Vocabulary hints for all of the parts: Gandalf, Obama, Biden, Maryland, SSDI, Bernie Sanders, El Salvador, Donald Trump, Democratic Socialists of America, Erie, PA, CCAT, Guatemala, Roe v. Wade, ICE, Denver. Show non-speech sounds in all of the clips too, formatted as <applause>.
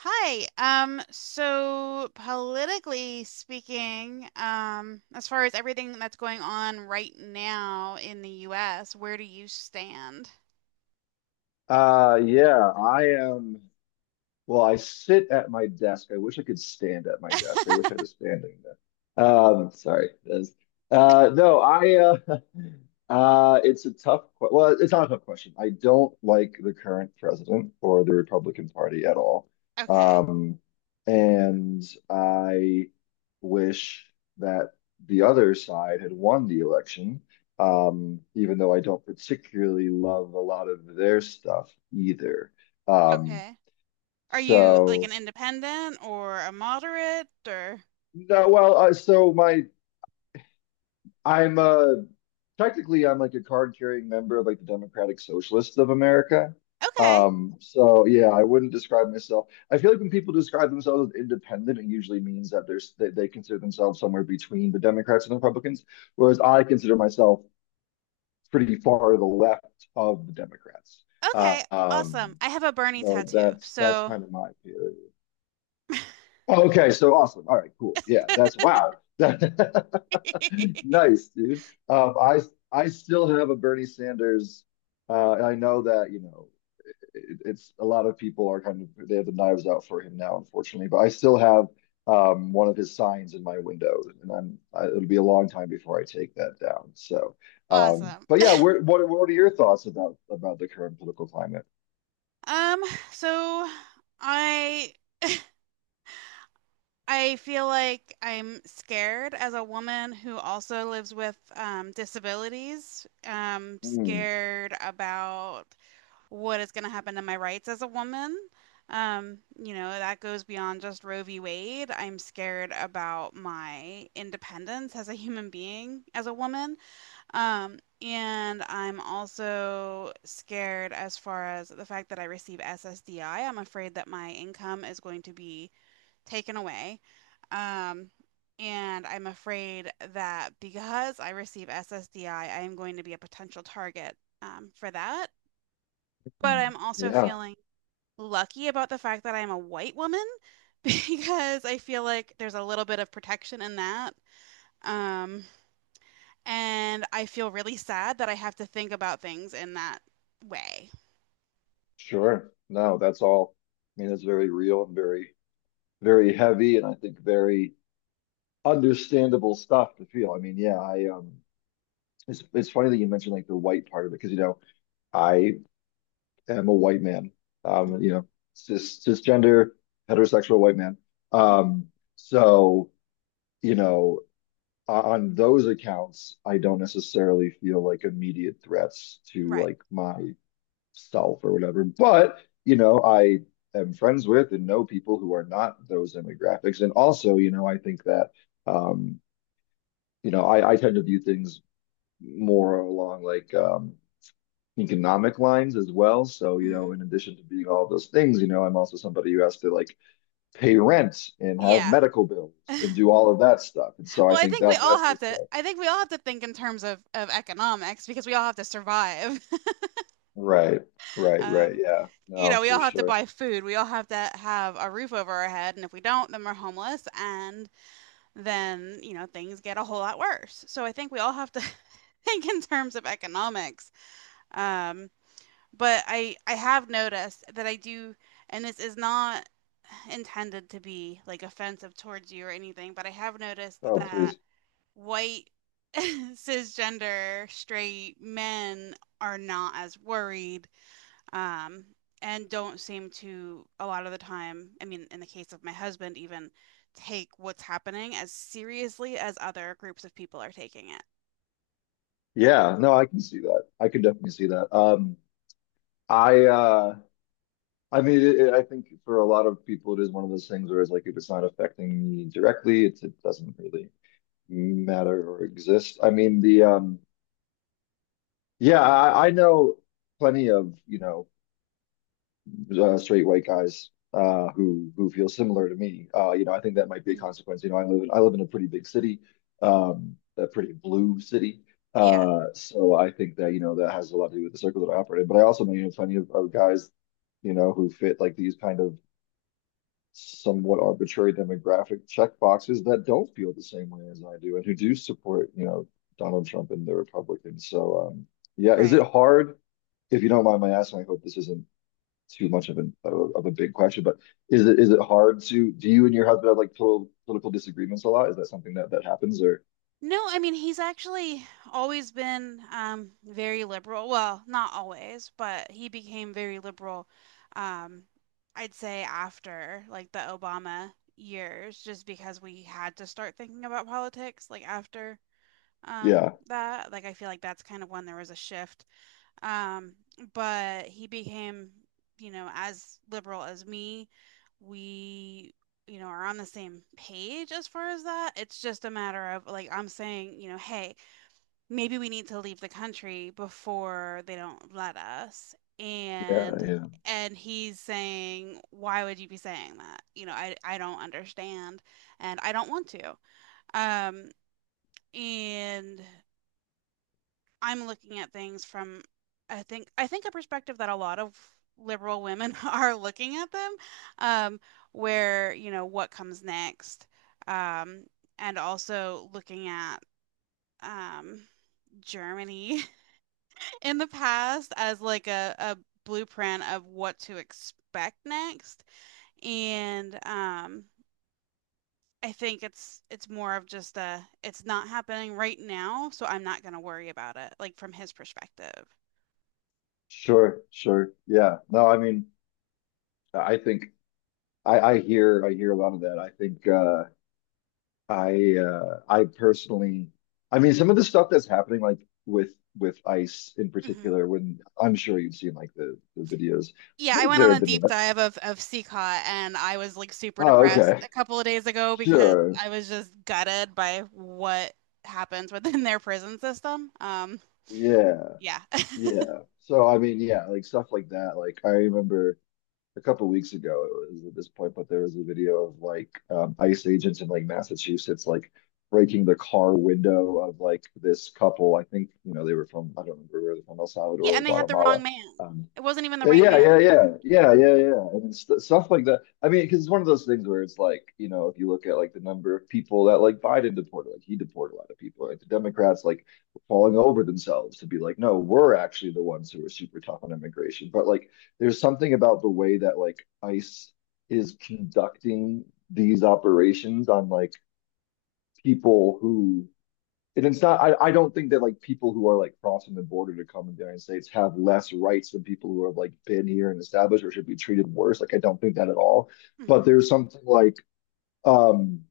Hi. So politically speaking, as far as everything that's going on right now in the US, where do you stand? Yeah, I am. Well, I sit at my desk. I wish I could stand at my desk. I wish I had a standing desk. Sorry. That's- no, I. <laughs> It's a tough. Que- Well, it's not a tough question. I don't like the current president or the Republican Party at all. Okay. Um, and I wish that the other side had won the election. Even though I don't particularly love a lot of their stuff either. Um, Okay. Are you like an so independent or a moderate or no, well, so my I'm Technically I'm like a card carrying member of like the Democratic Socialists of America. Okay. Yeah, I wouldn't describe myself. I feel like when people describe themselves as independent, it usually means that they consider themselves somewhere between the Democrats and the Republicans, whereas I consider myself pretty far to the left of the Democrats. Uh, Okay. um, Awesome. I have a Bernie so tattoo. that's So kind of my theory. Oh, okay, so awesome. All right, cool. Yeah, that's <laughs> wow. <laughs> Nice, dude. Um, I I still have a Bernie Sanders. And I know that, it, it's a lot of people are kind of they have the knives out for him now, unfortunately. But I still have one of his signs in my window, and it'll be a long time before I take that down. So, um, Awesome. but yeah, where, what are your thoughts about the current political climate? Um, so I I feel like I'm scared as a woman who also lives with disabilities. Mm, Scared about what is going to happen to my rights as a woman. You know, that goes beyond just Roe v. Wade. I'm scared about my independence as a human being, as a woman. And I'm also scared as far as the fact that I receive SSDI. I'm afraid that my income is going to be taken away. Um, and I'm afraid that because I receive SSDI, I am going to be a potential target for that. But mm, I'm also yeah. feeling lucky about the fact that I'm a white woman <laughs> because I feel like there's a little bit of protection in that. Um, and I feel really sad that I have to think about things in that way. Sure. No, that's all. I mean, it's very real and very, very heavy, and I think very understandable stuff to feel. I mean, yeah, I it's funny that you mentioned like the white part of it because you know I am a white man, you know, cisgender heterosexual white man. Um, so you know, on those accounts, I don't necessarily feel like immediate threats to Right. like my self or whatever. But, you know, I am friends with and know people who are not those demographics. And also, you know, I think that, um, you know, I tend to view things more along like economic lines as well. So, you know, Mhm. in addition to being all those things, you know, I'm also somebody who has to like pay rent and have Yeah. medical bills and <laughs> do all of that stuff. And so Well, I I think think we that all that's the have to. stuff. I think we all have to think in terms of economics because we all have to survive. <laughs> Right, right, right. Um, Yeah, you no, know, we for all have to sure. buy food. We all have to have a roof over our head, and if we don't, then we're homeless, and then you know things get a whole lot worse. So I think we all have to <laughs> think in terms of economics. Um, but I have noticed that I do, and this is not intended to be like offensive towards you or anything, but I have noticed Oh, that please. white <laughs> cisgender straight men are not as worried um, and don't seem to a lot of the time I mean in the case of my husband even take what's happening as seriously as other groups of people are taking it. Yeah, no, I can see that. I can definitely see that. I uh I mean I think for a lot of people it is one of those things where it's like if it's not affecting me directly, it doesn't really matter or exist. I mean the Yeah, I know plenty of, you know, straight white guys who feel similar to me. You know, I think that might be a Mhm. consequence. I live in a pretty big city, a pretty blue city. Yeah. So I think that, you know, that has a lot to do with the circle that I operate in. But I also know, you know, plenty of guys you know, who fit like these kind of somewhat arbitrary demographic checkboxes that don't feel the same way as I do and who do support, you know, Donald Trump and the Republicans. Yeah, is Right. it hard? If you don't mind my asking, I hope this isn't too much of an of of a big question, but is it hard to do you and your husband have like total political disagreements a lot? Is that something that that happens or No, I mean he's actually always been very liberal. Well, not always, but he became very liberal. Um, I'd say after like the Obama years, just because we had to start thinking about politics. Like after yeah, that, like I feel like that's kind of when there was a shift um, but he became, you know, as liberal as me. We, you know, are on the same page as far as that. It's just a matter of like I'm saying, you know, hey, maybe we need to leave the country before they don't let us. yeah, And yeah. and he's saying, why would you be saying that? You know, I don't understand and I don't want to. Um, and I'm looking at things from I think a perspective that a lot of liberal women <laughs> are looking at them, um, where, you know, what comes next, um, and also looking at um, Germany <laughs> in the past as like a blueprint of what to expect next. And I think it's more of just a it's not happening right now, so I'm not gonna worry about it, like from his perspective. Sure, sure. Yeah. No, I mean, I think I hear a lot of that. I personally I mean some of the stuff that's happening like with ICE in Hmm. particular when I'm sure you've seen like the videos. Yeah, I I think went on there a have been deep less. dive of CCAT and I was like super Oh, depressed okay. a couple of days ago because Sure. I was just gutted by what happens within <laughs> their prison system. Yeah. Yeah. <laughs> Yeah. So I mean, yeah, like stuff like that. Like I remember a couple weeks ago it was at this point, but there was a video of like ICE agents in like Massachusetts like breaking the car window of like this couple. I think, you know, they were from I don't remember where they were from El Yeah, Salvador or and they had the Guatemala. wrong man. Um, It wasn't even the right Yeah, man that yeah, they were yeah, yeah, after. yeah, yeah, yeah. and st stuff like that. I mean, because it's one of those things where it's like, you know, if you look at like the number of people that like Biden deported, like he deported a lot of people, like the Democrats like falling over themselves to be like, no, we're actually the ones who are super tough on immigration. But like, there's something about the way that like ICE is conducting these operations on like people who and it's not I don't think that like people who are like crossing the border to come in the United States have less rights than people who have like been here and established or should be treated worse. Like I don't think that at all. But Hmm. there's something um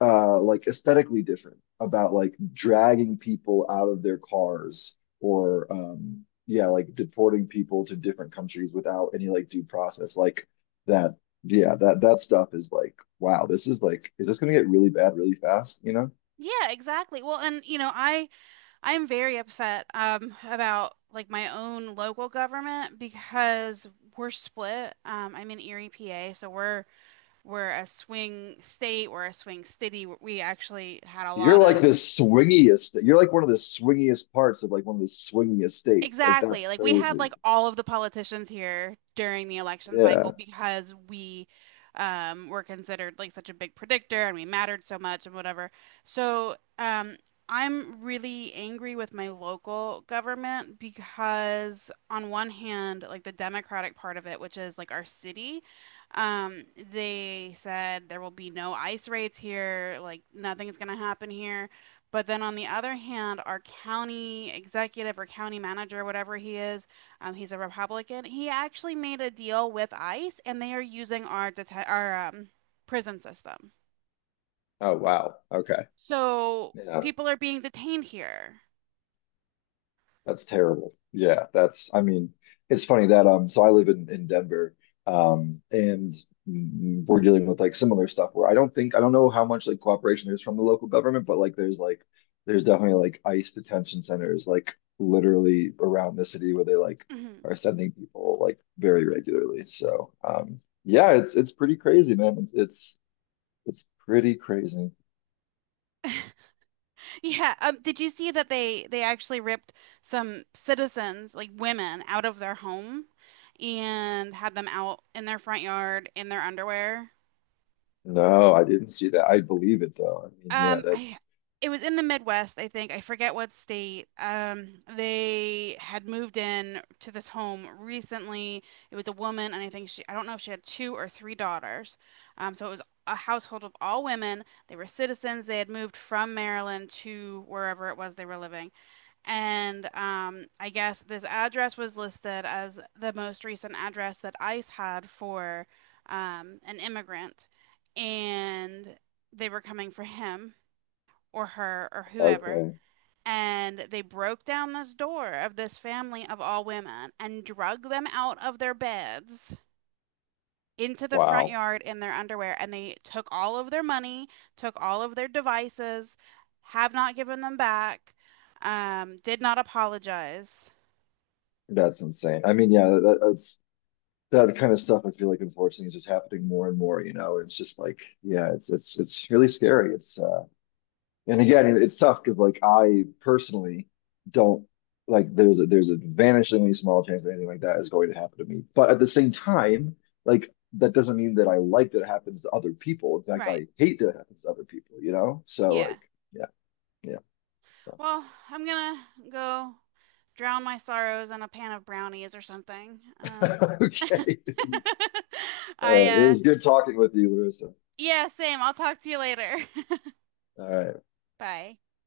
like aesthetically different about like dragging people out of their cars or yeah, like deporting people to different countries without any like due process. Like that, yeah, that that stuff is like, wow, this is like, is this gonna get really bad really fast, you know? Yeah, exactly. Well, and you know, I I'm very upset about like my own local government because we're split. I'm in Erie, PA, so we're a swing state, we're a swing city. We actually had a You're lot like of the swingiest. You're like one of the swingiest parts of like one of the swingiest states. Like that's Exactly. Like we had crazy. like all of the politicians here during the election cycle Yeah. because we were considered like such a big predictor and we mattered so much and whatever. So, I'm really angry with my local government because on one hand, like the Democratic part of it, which is like our city, um they said there will be no ICE raids here, like nothing's going to happen here. But then on the other hand, our county executive or county manager, whatever he is, he's a Republican. He actually made a deal with ICE, and they are using our prison system. Oh wow. Okay. So Yeah. people are being detained here. That's terrible. Yeah, that's, I mean, it's funny that so I live in Denver and we're dealing with like similar stuff where I don't know how much like cooperation there's from the local government, but like there's definitely like ICE detention centers like literally around the city where they like Mhm. are sending people like very regularly. Yeah, it's pretty crazy, man. It's pretty crazy. <laughs> Yeah. Did you see that they actually ripped some citizens, like women, out of their home and had them out in their front yard in their underwear? No, I didn't see that. I believe it though. I mean, yeah, I that's It was in the Midwest, I think. I forget what state. They had moved in to this home recently. It was a woman, and I think she, I don't know if she had two or three daughters. So it was a household of all women. They were citizens. They had moved from Maryland to wherever it was they were living. And I guess this address was listed as the most recent address that ICE had for an immigrant. And they were coming for him or her or whoever, okay. and they broke down this door of this family of all women and drug them out of their beds into the front Wow. yard in their underwear and they took all of their money, took all of their devices, have not given them back, did not apologize. That's insane. I mean, yeah, that's that kind of stuff. I feel like unfortunately is just happening more and more. You know, it's just like, yeah, it's really scary. It's And again, it's tough because like I personally don't like there's there's a vanishingly small chance that anything like that is going to happen to me. But at the same time, like that doesn't mean that I like that it happens to other people. In fact, Right. I hate that it happens to other people. You know, so Yeah. like, yeah, yeah. So Well, I'm gonna go drown my sorrows in a pan of brownies or something. <laughs> Okay, <laughs> all I right. It was good talking with you, Larissa. Yeah, same. I'll talk to you later. All right. <laughs> Bye.